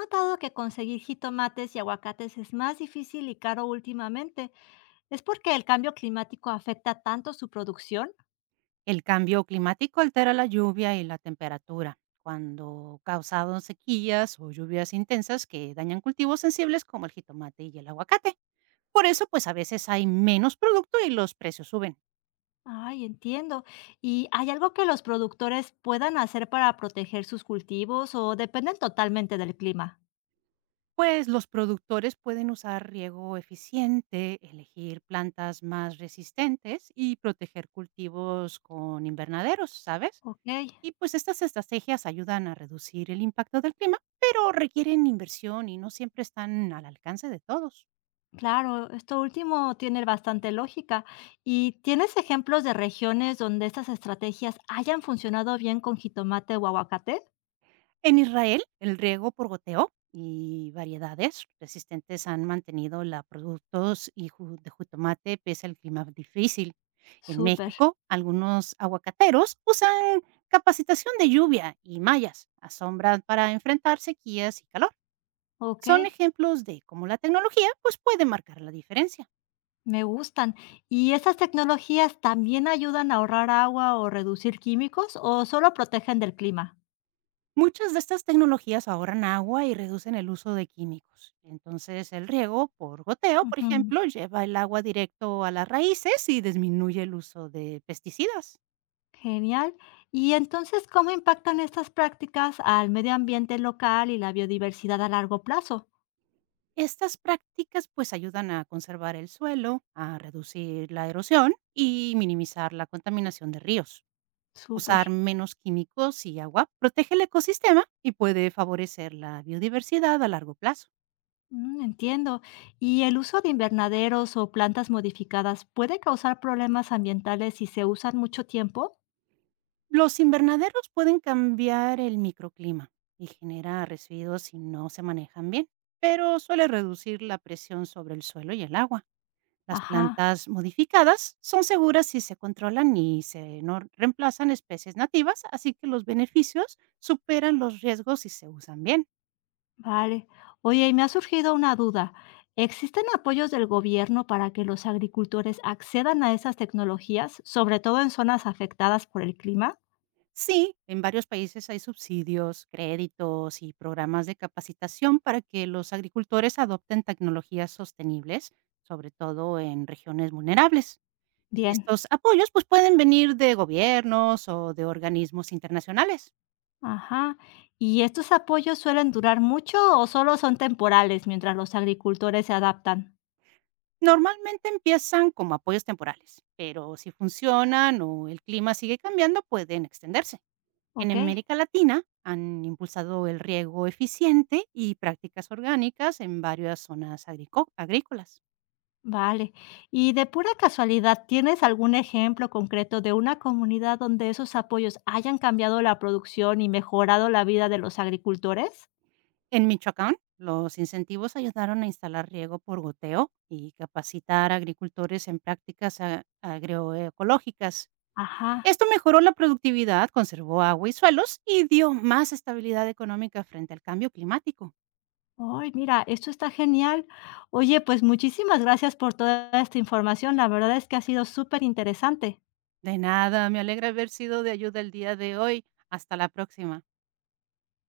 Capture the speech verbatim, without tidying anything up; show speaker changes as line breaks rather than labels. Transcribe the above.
Notado que conseguir jitomates y aguacates es más difícil y caro últimamente. ¿Es porque el cambio climático afecta tanto su producción?
El cambio climático altera la lluvia y la temperatura, cuando causado sequías o lluvias intensas que dañan cultivos sensibles como el jitomate y el aguacate. Por eso, pues a veces hay menos producto y los precios suben.
Ay, entiendo. ¿Y hay algo que los productores puedan hacer para proteger sus cultivos o dependen totalmente del clima?
Pues los productores pueden usar riego eficiente, elegir plantas más resistentes y proteger cultivos con invernaderos, ¿sabes?
Ok,
Y pues estas estrategias ayudan a reducir el impacto del clima, pero requieren inversión y no siempre están al alcance de todos.
claro, esto último tiene bastante lógica. ¿Y tienes ejemplos de regiones donde estas estrategias hayan funcionado bien con jitomate o aguacate?
En Israel, el riego por goteo y variedades resistentes han mantenido la productos y ju- de jitomate pese al clima difícil. En
Súper,
México, algunos aguacateros usan capacitación de lluvia y mallas a sombra para enfrentar sequías y calor.
ok.
Son ejemplos de cómo la tecnología pues, puede marcar la diferencia.
Me gustan. ¿Y esas tecnologías también ayudan a ahorrar agua o reducir químicos o solo protegen del clima?
Muchas de estas tecnologías ahorran agua y reducen el uso de químicos. Entonces, el riego por goteo, por
Ujú,
ejemplo, lleva el agua directo a las raíces y disminuye el uso de pesticidas.
genial. ¿Y entonces cómo impactan estas prácticas al medio ambiente local y la biodiversidad a largo plazo?
Estas prácticas pues ayudan a conservar el suelo, a reducir la erosión y minimizar la contaminación de ríos.
Súper.
Usar menos químicos y agua protege el ecosistema y puede favorecer la biodiversidad a largo plazo.
Mm, entiendo. ¿Y el uso de invernaderos o plantas modificadas puede causar problemas ambientales si se usan mucho tiempo?
Los invernaderos pueden cambiar el microclima y genera residuos si no se manejan bien, pero suele reducir la presión sobre el suelo y el agua. Las
Ajá.
plantas modificadas son seguras si se controlan y se no reemplazan especies nativas, así que los beneficios superan los riesgos si se usan bien.
Vale. Oye, y me ha surgido una duda. ¿Existen apoyos del gobierno para que los agricultores accedan a esas tecnologías, sobre todo en zonas afectadas por el clima?
Sí, en varios países hay subsidios, créditos y programas de capacitación para que los agricultores adopten tecnologías sostenibles, sobre todo en regiones vulnerables.
Bien.
Estos apoyos, pues, pueden venir de gobiernos o de organismos internacionales.
Ajá. ¿Y estos apoyos suelen durar mucho o solo son temporales mientras los agricultores se adaptan?
Normalmente empiezan como apoyos temporales, pero si funcionan o el clima sigue cambiando, pueden extenderse. En
Ok.
América Latina han impulsado el riego eficiente y prácticas orgánicas en varias zonas agrico- agrícolas.
Vale. Y de pura casualidad, ¿tienes algún ejemplo concreto de una comunidad donde esos apoyos hayan cambiado la producción y mejorado la vida de los agricultores?
En Michoacán, los incentivos ayudaron a instalar riego por goteo y capacitar a agricultores en prácticas a- agroecológicas.
Ajá.
Esto mejoró la productividad, conservó agua y suelos y dio más estabilidad económica frente al cambio climático.
Ay, mira, esto está genial. Oye, pues muchísimas gracias por toda esta información. La verdad es que ha sido súper interesante.
De nada, me alegra haber sido de ayuda el día de hoy. Hasta la próxima.